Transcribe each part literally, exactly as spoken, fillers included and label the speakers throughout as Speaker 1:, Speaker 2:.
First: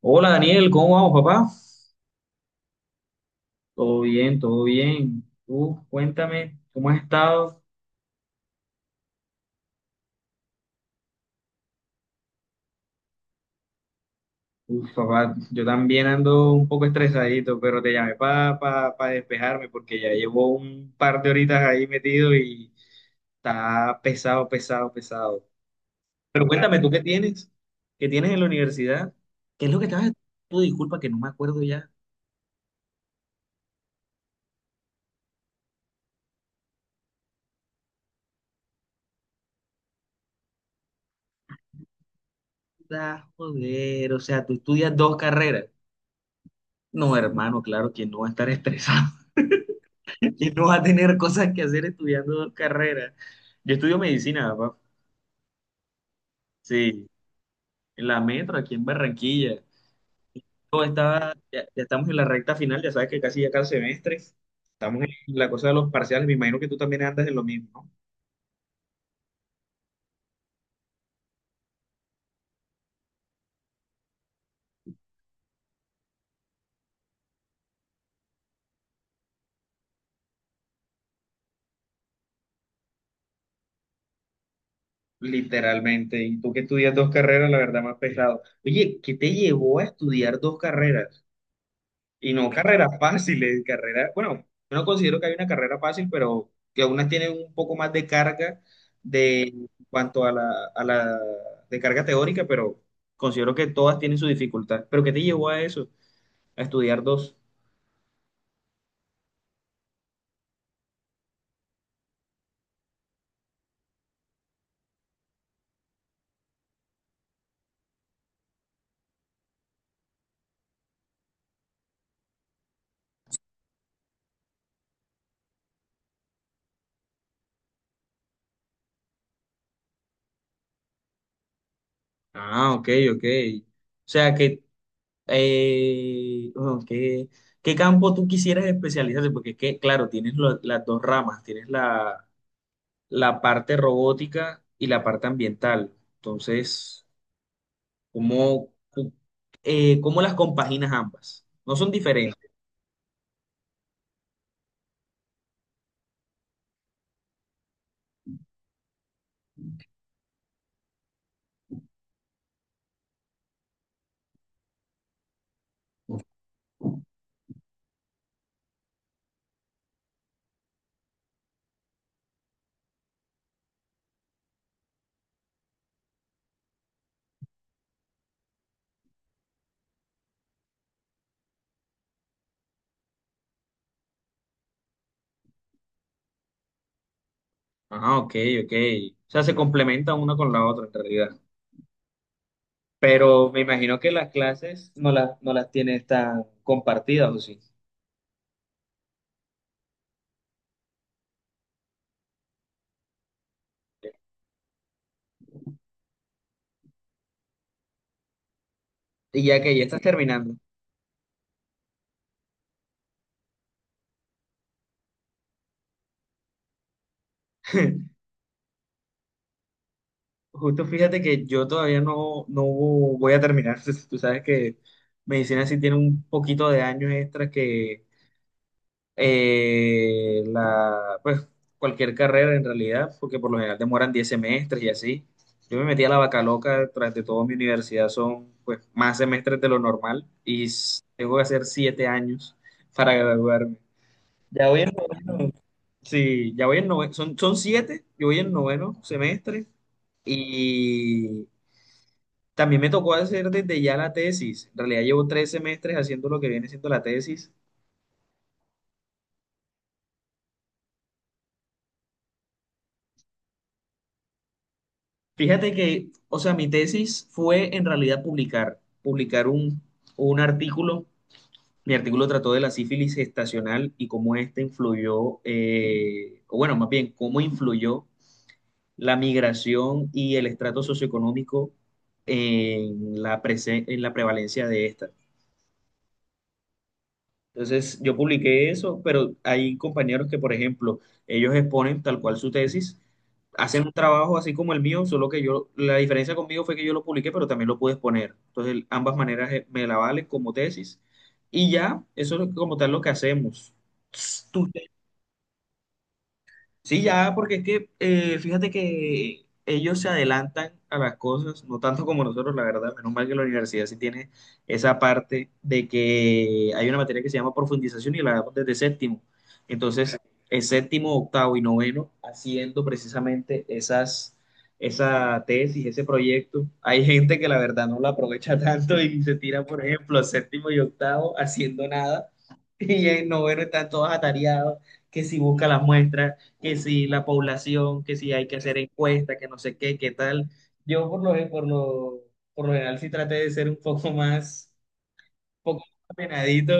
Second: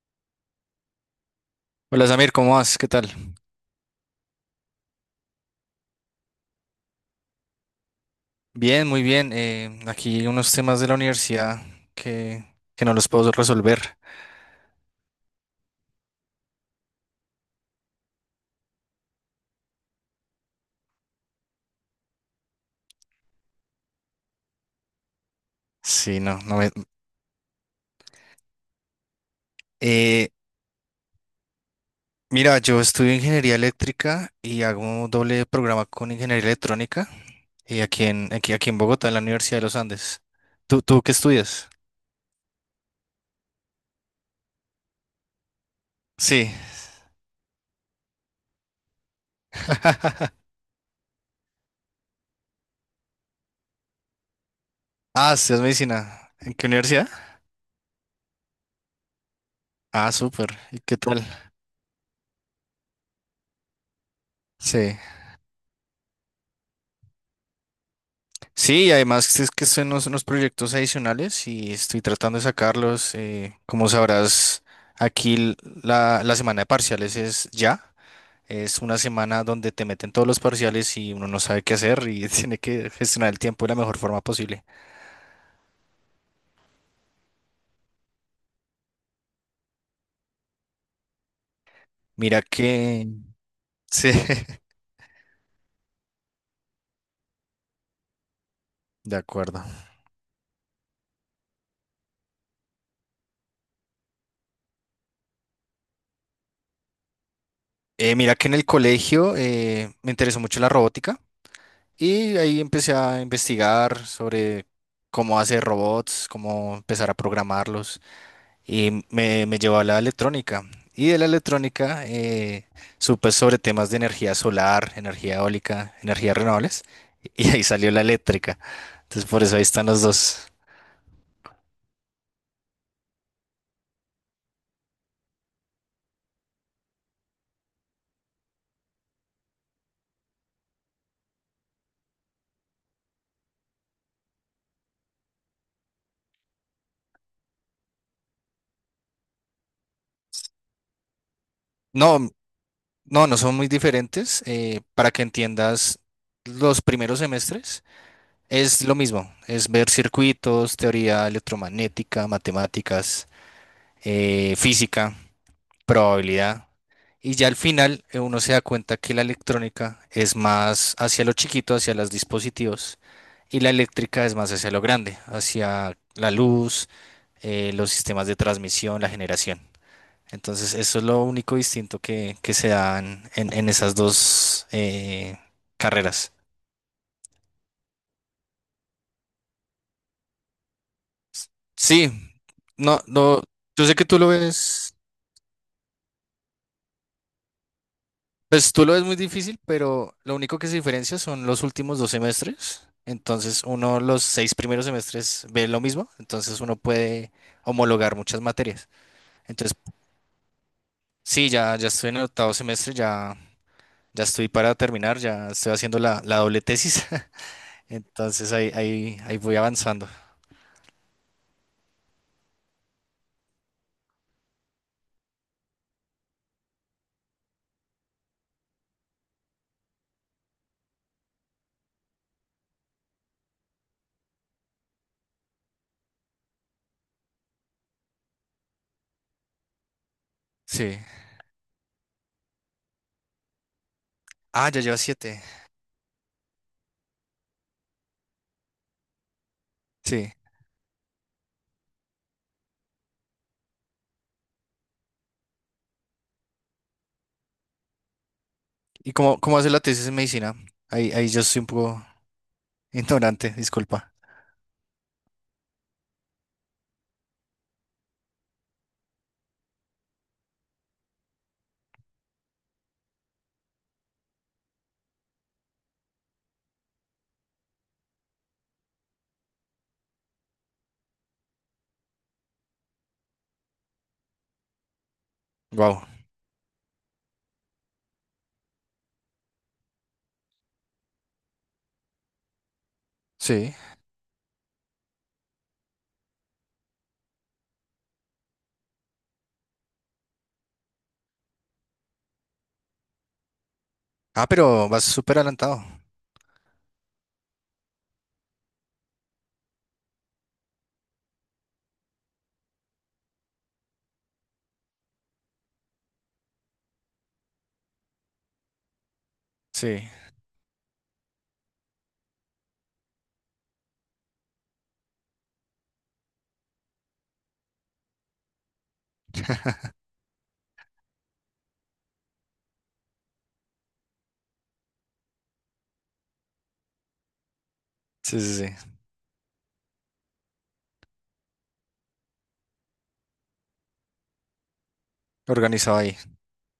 Speaker 1: Hola Daniel, ¿cómo vamos, papá?
Speaker 2: Hola Samir, ¿cómo vas? ¿Qué tal?
Speaker 1: Todo bien, todo bien. Tú, cuéntame, ¿cómo has estado?
Speaker 2: Bien, muy bien. Eh, aquí unos temas de la universidad que, que no los puedo resolver.
Speaker 1: Uf, papá, yo también ando un poco estresadito, pero te llamé para despejarme porque ya llevo un par de horitas ahí metido y está pesado, pesado, pesado.
Speaker 2: Sí, no,
Speaker 1: Pero
Speaker 2: no me...
Speaker 1: cuéntame, ¿tú qué tienes? ¿Qué tienes en la universidad? ¿Qué es lo que estabas estudiando?
Speaker 2: eh,
Speaker 1: Tú, Disculpa que no me acuerdo ya.
Speaker 2: Mira, yo estudio ingeniería eléctrica y hago doble programa con ingeniería electrónica y aquí en, aquí, aquí en Bogotá, en la Universidad de los Andes. ¿Tú, tú ¿qué estudias?
Speaker 1: Ah, joder, o sea, tú estudias dos carreras.
Speaker 2: Sí.
Speaker 1: No, hermano, claro, ¿quién no va a estar estresado? ¿Quién no va a tener cosas que hacer estudiando dos carreras? Yo estudio medicina, papá.
Speaker 2: Ah, estudias medicina. ¿En qué
Speaker 1: Sí,
Speaker 2: universidad?
Speaker 1: en la metro, aquí en Barranquilla.
Speaker 2: Ah, súper. ¿Y
Speaker 1: Yo
Speaker 2: qué tal?
Speaker 1: estaba, ya, ya estamos en la recta final, ya sabes que casi ya cada semestre.
Speaker 2: Sí.
Speaker 1: Estamos en la cosa de los parciales. Me imagino que tú también andas en lo mismo, ¿no?
Speaker 2: Sí, y además es que son unos, unos proyectos adicionales y estoy tratando de sacarlos. Eh, como sabrás, aquí l- la, la semana de parciales es ya. Es una semana donde te meten todos los parciales y uno no sabe qué hacer y tiene que gestionar el tiempo de la mejor forma posible.
Speaker 1: Literalmente. Y tú que estudias dos carreras, la verdad, más pesado. Oye, ¿qué te llevó a estudiar dos carreras? Y
Speaker 2: Mira
Speaker 1: no carreras
Speaker 2: que...
Speaker 1: fáciles, carreras,
Speaker 2: Sí,
Speaker 1: bueno, yo no considero que hay una carrera fácil, pero que algunas tienen un poco más de carga
Speaker 2: de
Speaker 1: de
Speaker 2: acuerdo.
Speaker 1: en cuanto a la, a la de carga teórica, pero considero que todas tienen su dificultad. ¿Pero qué te llevó a eso? A estudiar dos.
Speaker 2: Eh, mira que en el colegio eh, me interesó mucho la robótica y ahí empecé a investigar sobre cómo hacer robots, cómo empezar a programarlos. Y me, me llevó a la electrónica. Y de la electrónica eh, supe sobre temas de energía solar, energía eólica, energías renovables, y ahí salió la eléctrica. Entonces por eso ahí están los dos.
Speaker 1: Ah, ok, ok. O sea que, eh, bueno, ¿qué, qué, campo tú quisieras especializarte? Porque es que, claro, tienes lo- las dos ramas, tienes la, la parte robótica y la parte ambiental. Entonces. ¿Cómo, cu- eh, cómo las compaginas ambas? No son
Speaker 2: No,
Speaker 1: diferentes.
Speaker 2: no, no son muy diferentes. Eh, para que entiendas los primeros semestres, es lo mismo, es ver circuitos, teoría electromagnética, matemáticas, eh, física, probabilidad. Y ya al final eh, uno se da cuenta que la electrónica es más hacia lo chiquito, hacia los dispositivos, y la eléctrica es más hacia lo grande, hacia la luz, eh, los sistemas de transmisión, la generación. Entonces, eso es lo único distinto que, que se dan en, en esas dos eh, carreras.
Speaker 1: Ah, ok, ok. O sea, se complementan una con la otra en realidad.
Speaker 2: Sí, no, no,
Speaker 1: Pero me
Speaker 2: yo sé
Speaker 1: imagino
Speaker 2: que
Speaker 1: que
Speaker 2: tú
Speaker 1: las
Speaker 2: lo
Speaker 1: clases
Speaker 2: ves.
Speaker 1: no las, no las tienes tan compartidas, ¿o sí?
Speaker 2: Pues tú lo ves muy difícil, pero lo único que se diferencia son los últimos dos semestres. Entonces, uno, los seis primeros semestres ve lo mismo, entonces uno puede homologar muchas materias.
Speaker 1: Y ya
Speaker 2: Entonces,
Speaker 1: que ya estás terminando.
Speaker 2: sí, ya, ya estoy en el octavo semestre, ya, ya estoy para terminar, ya estoy haciendo la, la doble tesis. Entonces, ahí, ahí, ahí voy avanzando.
Speaker 1: Justo fíjate que yo todavía no, no voy a terminar. Tú sabes que medicina sí tiene un poquito de años extras que eh, la, pues cualquier carrera en realidad, porque por lo general demoran diez semestres y así. Yo me metí a la vaca loca, tras de todo mi universidad son pues más semestres de lo normal y
Speaker 2: Sí.
Speaker 1: s- tengo que hacer siete años para graduarme. Ya
Speaker 2: Ah, ya
Speaker 1: voy en,
Speaker 2: lleva siete.
Speaker 1: sí, ya voy en noveno, son, son siete yo voy en noveno semestre
Speaker 2: Sí.
Speaker 1: y también me tocó hacer desde ya la tesis. En realidad llevo tres semestres haciendo lo que viene siendo la tesis.
Speaker 2: ¿Y cómo, cómo hace la tesis en medicina? Ahí, ahí yo soy un poco ignorante, disculpa.
Speaker 1: Fíjate que, o sea, mi tesis fue en realidad publicar, publicar un, un artículo. Mi artículo trató de la sífilis gestacional y cómo ésta influyó, eh, o bueno, más bien, cómo influyó la migración y el estrato socioeconómico en la, prese- en la prevalencia de esta.
Speaker 2: Wow.
Speaker 1: Entonces yo publiqué eso, pero hay compañeros que, por ejemplo, ellos exponen tal cual su tesis,
Speaker 2: Sí.
Speaker 1: hacen un trabajo así como el mío, solo que yo, la diferencia conmigo fue que yo lo publiqué, pero también lo pude exponer. Entonces el- ambas maneras eh, me la valen como tesis y ya, eso es lo- como tal lo que hacemos.
Speaker 2: Ah, pero vas súper adelantado.
Speaker 1: Sí, ya, porque es que eh, fíjate que ellos se adelantan a las cosas, no tanto como nosotros, la verdad. Menos mal que la universidad sí tiene esa parte de que hay una materia que se llama profundización y la damos desde séptimo.
Speaker 2: Sí.
Speaker 1: Entonces, el séptimo, octavo y noveno, haciendo precisamente esas, esa tesis, ese proyecto. Hay gente que la verdad no la aprovecha tanto y se tira, por ejemplo, séptimo y octavo haciendo nada. Y en noveno están todos atareados, que si busca las muestras que si la población, que si
Speaker 2: Sí,
Speaker 1: hay
Speaker 2: sí,
Speaker 1: que hacer
Speaker 2: sí.
Speaker 1: encuestas, que no sé qué, qué tal. Yo por lo, por lo, por lo general sí traté de ser un poco más, un poco más
Speaker 2: Organizado ahí.
Speaker 1: ordenadito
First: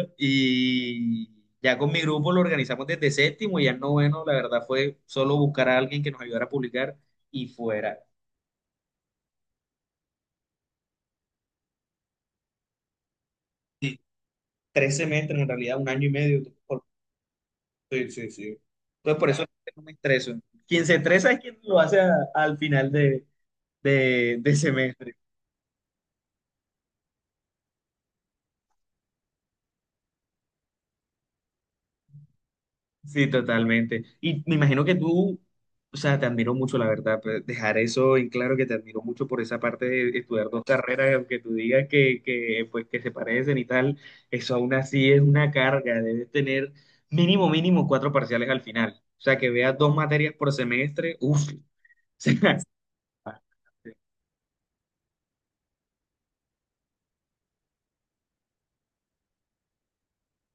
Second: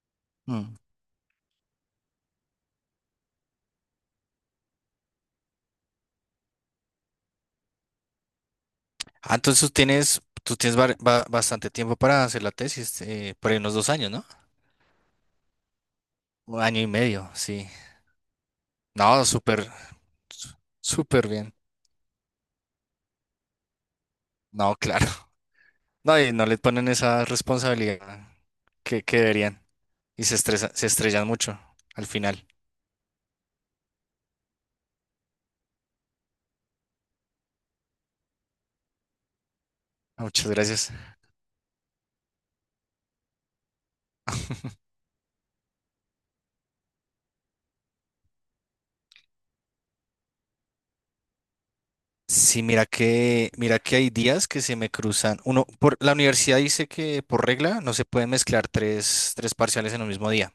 Speaker 2: Mm.
Speaker 1: y ya con mi grupo lo organizamos desde séptimo y ya no noveno, la verdad fue solo buscar a alguien que nos ayudara a publicar y fuera.
Speaker 2: Ah, entonces tú tienes, tú tienes bar- ba- bastante tiempo para hacer la tesis, eh, por ahí unos dos
Speaker 1: Y
Speaker 2: años, ¿no?
Speaker 1: tres semestres, en realidad un año y medio.
Speaker 2: Un año
Speaker 1: por-
Speaker 2: y medio, sí.
Speaker 1: sí, sí, sí. Entonces
Speaker 2: No,
Speaker 1: por eso
Speaker 2: súper,
Speaker 1: no me estreso.
Speaker 2: su-
Speaker 1: Quien se
Speaker 2: súper
Speaker 1: estresa es
Speaker 2: bien.
Speaker 1: quien lo hace a- al final de, de de
Speaker 2: No, claro.
Speaker 1: semestre.
Speaker 2: No, y no le ponen esa responsabilidad que, que deberían. Y se estresa- se estrellan mucho al final.
Speaker 1: Sí, totalmente. Y me imagino que tú, o sea, te admiro mucho, la verdad, pues, dejar eso en claro que te admiro mucho por esa parte de
Speaker 2: Ah, muchas
Speaker 1: estudiar dos
Speaker 2: gracias.
Speaker 1: carreras, aunque tú digas que, que, pues, que se parecen y tal, eso aún así es una carga. Debes tener mínimo, mínimo cuatro parciales al final. O sea, que veas dos materias por semestre, uff. O
Speaker 2: Sí, mira que, mira
Speaker 1: sea,
Speaker 2: que hay días que se me cruzan. Uno, por la universidad dice que por regla no se pueden mezclar tres, tres parciales en un mismo día.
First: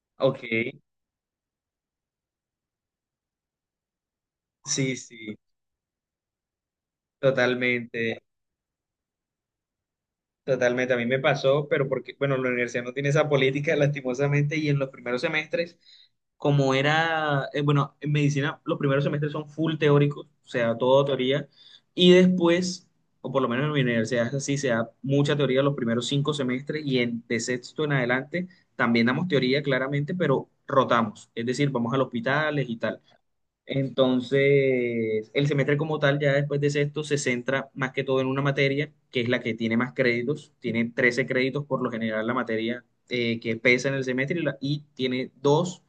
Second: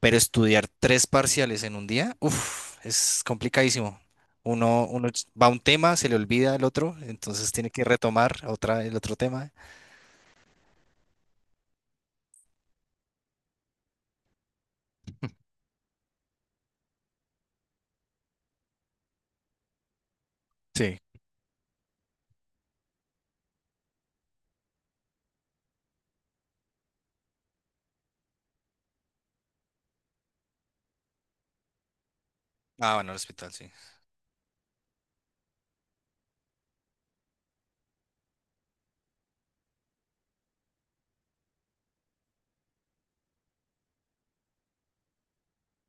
Speaker 2: Pero
Speaker 1: ok,
Speaker 2: estudiar tres parciales en un día, uff, es complicadísimo. Uno,
Speaker 1: sí,
Speaker 2: uno ch-
Speaker 1: sí,
Speaker 2: va a un tema, se le olvida el otro, entonces tiene que
Speaker 1: totalmente.
Speaker 2: retomar otra, el otro tema.
Speaker 1: Totalmente, a mí me pasó, pero porque, bueno, la universidad no tiene esa política, lastimosamente, y en los primeros semestres, como era, eh, bueno, en medicina los primeros semestres son full teóricos, o sea,
Speaker 2: Sí.
Speaker 1: todo teoría, y después, o por lo menos en mi universidad es así, se da mucha teoría los primeros cinco semestres, y en, de sexto en adelante también damos teoría, claramente, pero rotamos, es decir, vamos a los hospitales y
Speaker 2: Ah,
Speaker 1: tal.
Speaker 2: bueno, el hospital, sí.
Speaker 1: Entonces, el semestre como tal, ya después de sexto, se centra más que todo en una materia, que es la que tiene más créditos. Tiene trece créditos por lo general la materia eh, que pesa en el semestre y, la- y tiene dos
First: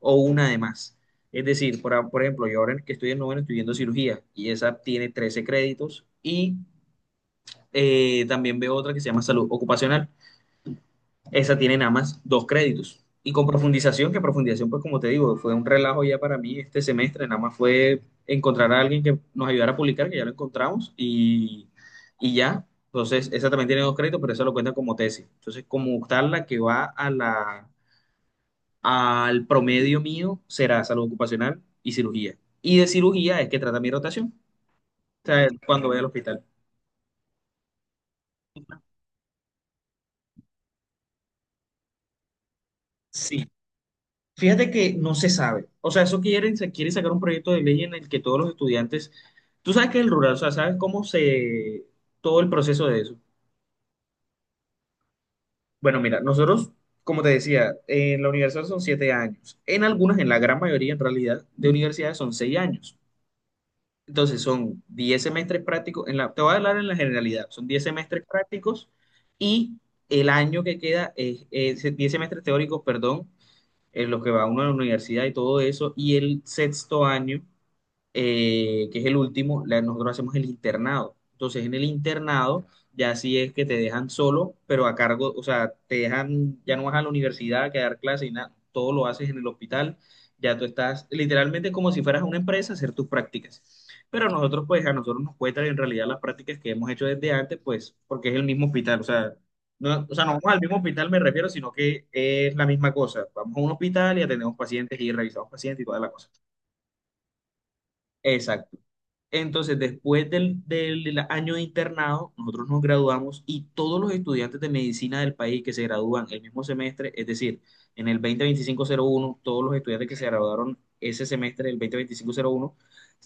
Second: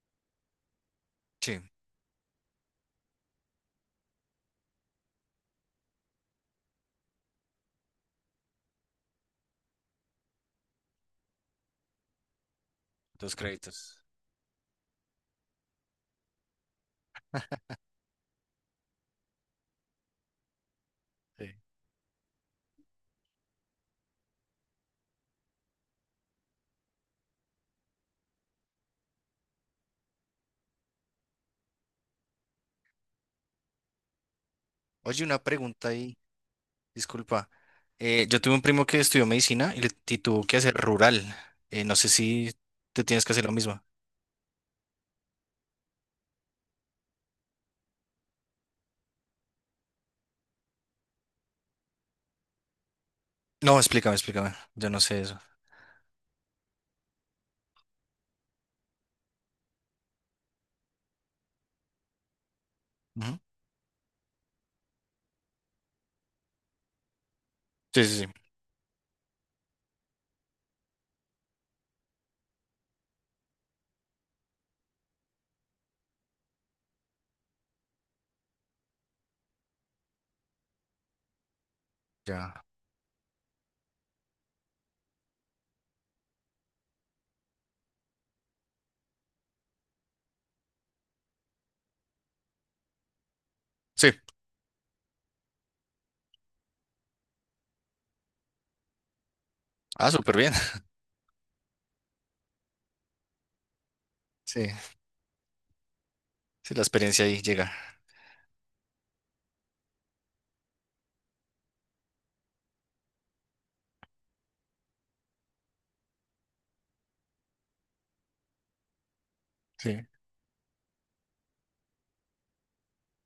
Speaker 1: o una de más. Es
Speaker 2: Sí,
Speaker 1: decir, por, a- por ejemplo, yo ahora que estoy en noveno estoy viendo cirugía y esa tiene trece créditos y eh, también veo otra que se llama salud ocupacional, esa tiene nada más dos créditos. Y
Speaker 2: dos
Speaker 1: con
Speaker 2: créditos.
Speaker 1: profundización, que profundización, pues como te digo, fue un relajo ya para mí este semestre, nada más fue encontrar a alguien que nos ayudara a publicar, que ya lo encontramos,
Speaker 2: Sí.
Speaker 1: y, y ya. Entonces, esa también tiene dos créditos, pero esa lo cuenta como tesis. Entonces, como tal, la que va a la, al promedio mío será salud ocupacional y cirugía. Y de cirugía es que trata mi rotación,
Speaker 2: Oye,
Speaker 1: o
Speaker 2: una
Speaker 1: sea, cuando
Speaker 2: pregunta
Speaker 1: voy al
Speaker 2: ahí,
Speaker 1: hospital.
Speaker 2: disculpa. Eh, yo tuve un primo que estudió medicina y, le, y tuvo que hacer rural. Eh, no sé si te tienes que hacer
Speaker 1: Sí,
Speaker 2: lo mismo.
Speaker 1: fíjate que no se sabe. O sea, eso quieren, se quiere sacar un proyecto de ley en el que todos los estudiantes, tú sabes que el rural, o sea, sabes cómo se, todo el proceso de eso.
Speaker 2: No, explícame, explícame. Yo no sé eso.
Speaker 1: Bueno, mira, nosotros, como te decía, en la universidad son siete años. En algunas, en la gran mayoría, en realidad, de universidades son seis años.
Speaker 2: Ujú.
Speaker 1: Entonces, son diez semestres prácticos. En la, te voy a hablar en la generalidad. Son diez
Speaker 2: Sí, sí,
Speaker 1: semestres
Speaker 2: sí.
Speaker 1: prácticos y el año que queda es, es diez semestres teóricos, perdón, en los que va uno a la universidad y todo eso. Y el sexto año eh, que es el último, la- nosotros hacemos el internado. Entonces, en el
Speaker 2: Ya.
Speaker 1: internado ya sí es que te dejan solo, pero a cargo, o sea, te dejan, ya no vas a la universidad que a dar clases y nada, todo lo haces en el hospital, ya tú estás literalmente como si fueras a una empresa a hacer tus prácticas.
Speaker 2: Sí.
Speaker 1: Pero nosotros, pues, a nosotros nos cuentan en realidad las prácticas que hemos hecho desde antes, pues, porque es el mismo hospital, o sea, no,
Speaker 2: Ah,
Speaker 1: o sea, no
Speaker 2: súper
Speaker 1: vamos
Speaker 2: bien.
Speaker 1: al mismo hospital, me refiero, sino que es la misma cosa. Vamos a un hospital y atendemos
Speaker 2: Sí,
Speaker 1: pacientes y revisamos pacientes y toda la cosa.
Speaker 2: sí, la experiencia ahí llega.
Speaker 1: Exacto. Entonces, después del, del año de internado, nosotros nos graduamos y todos los estudiantes de medicina del país que se gradúan el mismo semestre, es decir, en el dos mil veinticinco-cero uno, todos los
Speaker 2: Sí.
Speaker 1: estudiantes que se graduaron ese semestre, el dos mil veinticinco-cero uno,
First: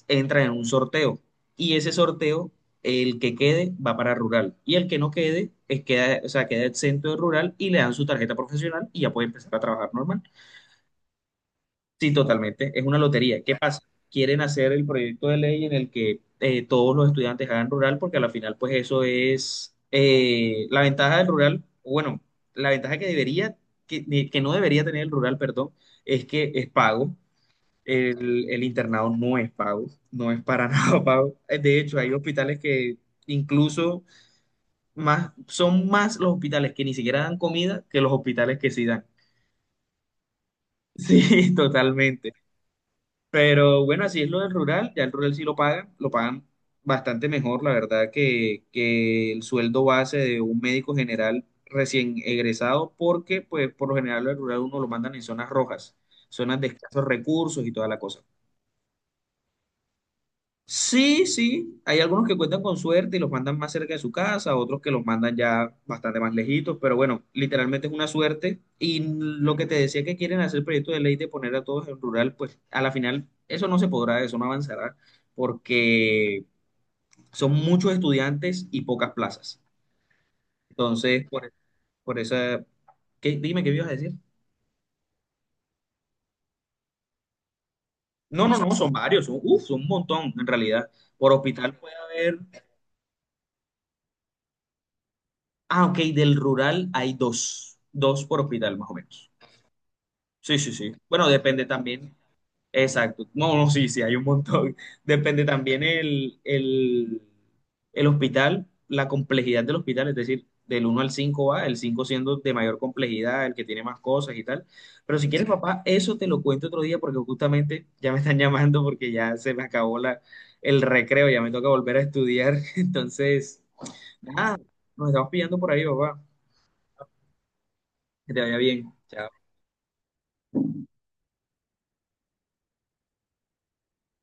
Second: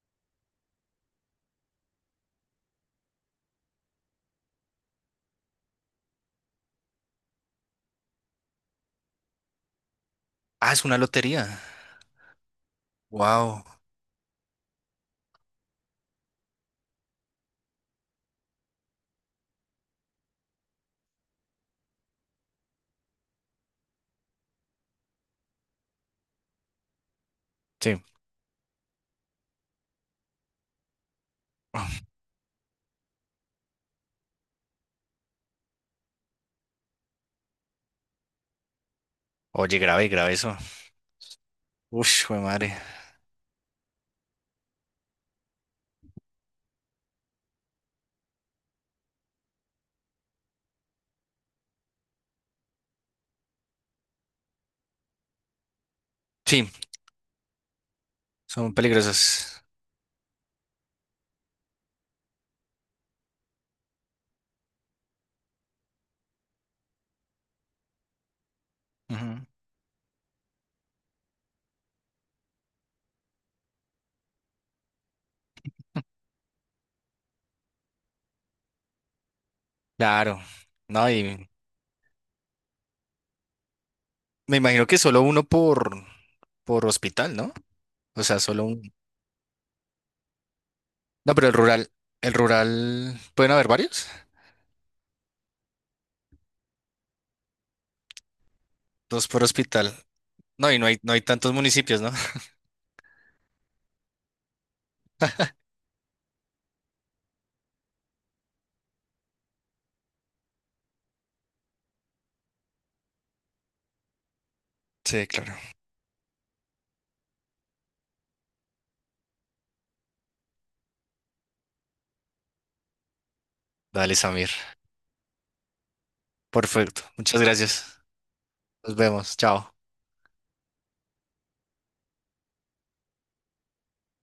Speaker 1: entran en un sorteo. Y ese sorteo, el que quede, va para rural. Y el que no quede, es queda, o sea, queda exento de rural y le dan su tarjeta profesional y ya puede empezar a trabajar normal.
Speaker 2: Ah, es una lotería.
Speaker 1: Sí, totalmente. Es una lotería. ¿Qué
Speaker 2: Wow.
Speaker 1: pasa? Quieren hacer el proyecto de ley en el que eh, todos los estudiantes hagan rural, porque a la final, pues eso es eh, la ventaja del rural, bueno, la ventaja que debería, que, de- que no debería tener el rural, perdón, es que es pago.
Speaker 2: Sí.
Speaker 1: El, el internado no es pago, no es para nada pago. Eh, De hecho, hay hospitales que incluso más, son más los hospitales que ni siquiera dan comida que los hospitales que sí dan.
Speaker 2: Oye, grave, grave eso.
Speaker 1: Sí,
Speaker 2: Uf,
Speaker 1: totalmente.
Speaker 2: jue madre.
Speaker 1: Pero bueno, así es lo del rural, ya el rural sí lo pagan, lo pagan bastante mejor, la verdad, que, que el sueldo base de un médico general recién egresado, porque pues por lo general el rural uno lo mandan en zonas rojas, zonas
Speaker 2: Sí,
Speaker 1: de escasos recursos y toda la cosa.
Speaker 2: son peligrosas.
Speaker 1: Sí, sí, hay algunos que cuentan con suerte y los mandan más cerca de su casa, otros que los mandan ya bastante más lejitos, pero bueno, literalmente es una suerte. Y
Speaker 2: Ujú.
Speaker 1: lo que te decía que quieren hacer el proyecto de ley de poner a todos en rural, pues a la final eso no se podrá, eso no avanzará, porque son muchos estudiantes y pocas plazas.
Speaker 2: Claro. No,
Speaker 1: Entonces, por,
Speaker 2: y
Speaker 1: e, por esa. ¿Qué? Dime, ¿qué me ibas a decir?
Speaker 2: me imagino que solo uno por, por hospital, ¿no? O sea,
Speaker 1: No, no,
Speaker 2: solo
Speaker 1: no, son
Speaker 2: un.
Speaker 1: varios, son, uf, son un montón en realidad. Por
Speaker 2: No, pero el
Speaker 1: hospital
Speaker 2: rural,
Speaker 1: puede
Speaker 2: el
Speaker 1: haber.
Speaker 2: rural, ¿pueden haber varios?
Speaker 1: Ah, ok, del rural hay dos, dos por hospital más o
Speaker 2: Dos
Speaker 1: menos.
Speaker 2: por hospital.
Speaker 1: Sí,
Speaker 2: No,
Speaker 1: sí,
Speaker 2: y no
Speaker 1: sí.
Speaker 2: hay, no hay
Speaker 1: Bueno,
Speaker 2: tantos
Speaker 1: depende
Speaker 2: municipios, ¿no?
Speaker 1: también. Exacto. No, no, sí, sí, hay un montón. Depende también el, el, el hospital, la complejidad del hospital, es decir, del uno al cinco va, el cinco siendo de mayor complejidad, el que tiene más cosas y tal. Pero
Speaker 2: Sí,
Speaker 1: si quieres, Sí.
Speaker 2: claro.
Speaker 1: papá, eso te lo cuento otro día porque justamente ya me están llamando porque ya se me acabó la, el recreo, ya me toca volver a estudiar. Entonces,
Speaker 2: Dale, Samir.
Speaker 1: nada, nos estamos pillando por ahí, papá.
Speaker 2: Perfecto. Muchas gracias.
Speaker 1: Que te vaya
Speaker 2: Nos
Speaker 1: bien.
Speaker 2: vemos. Chao.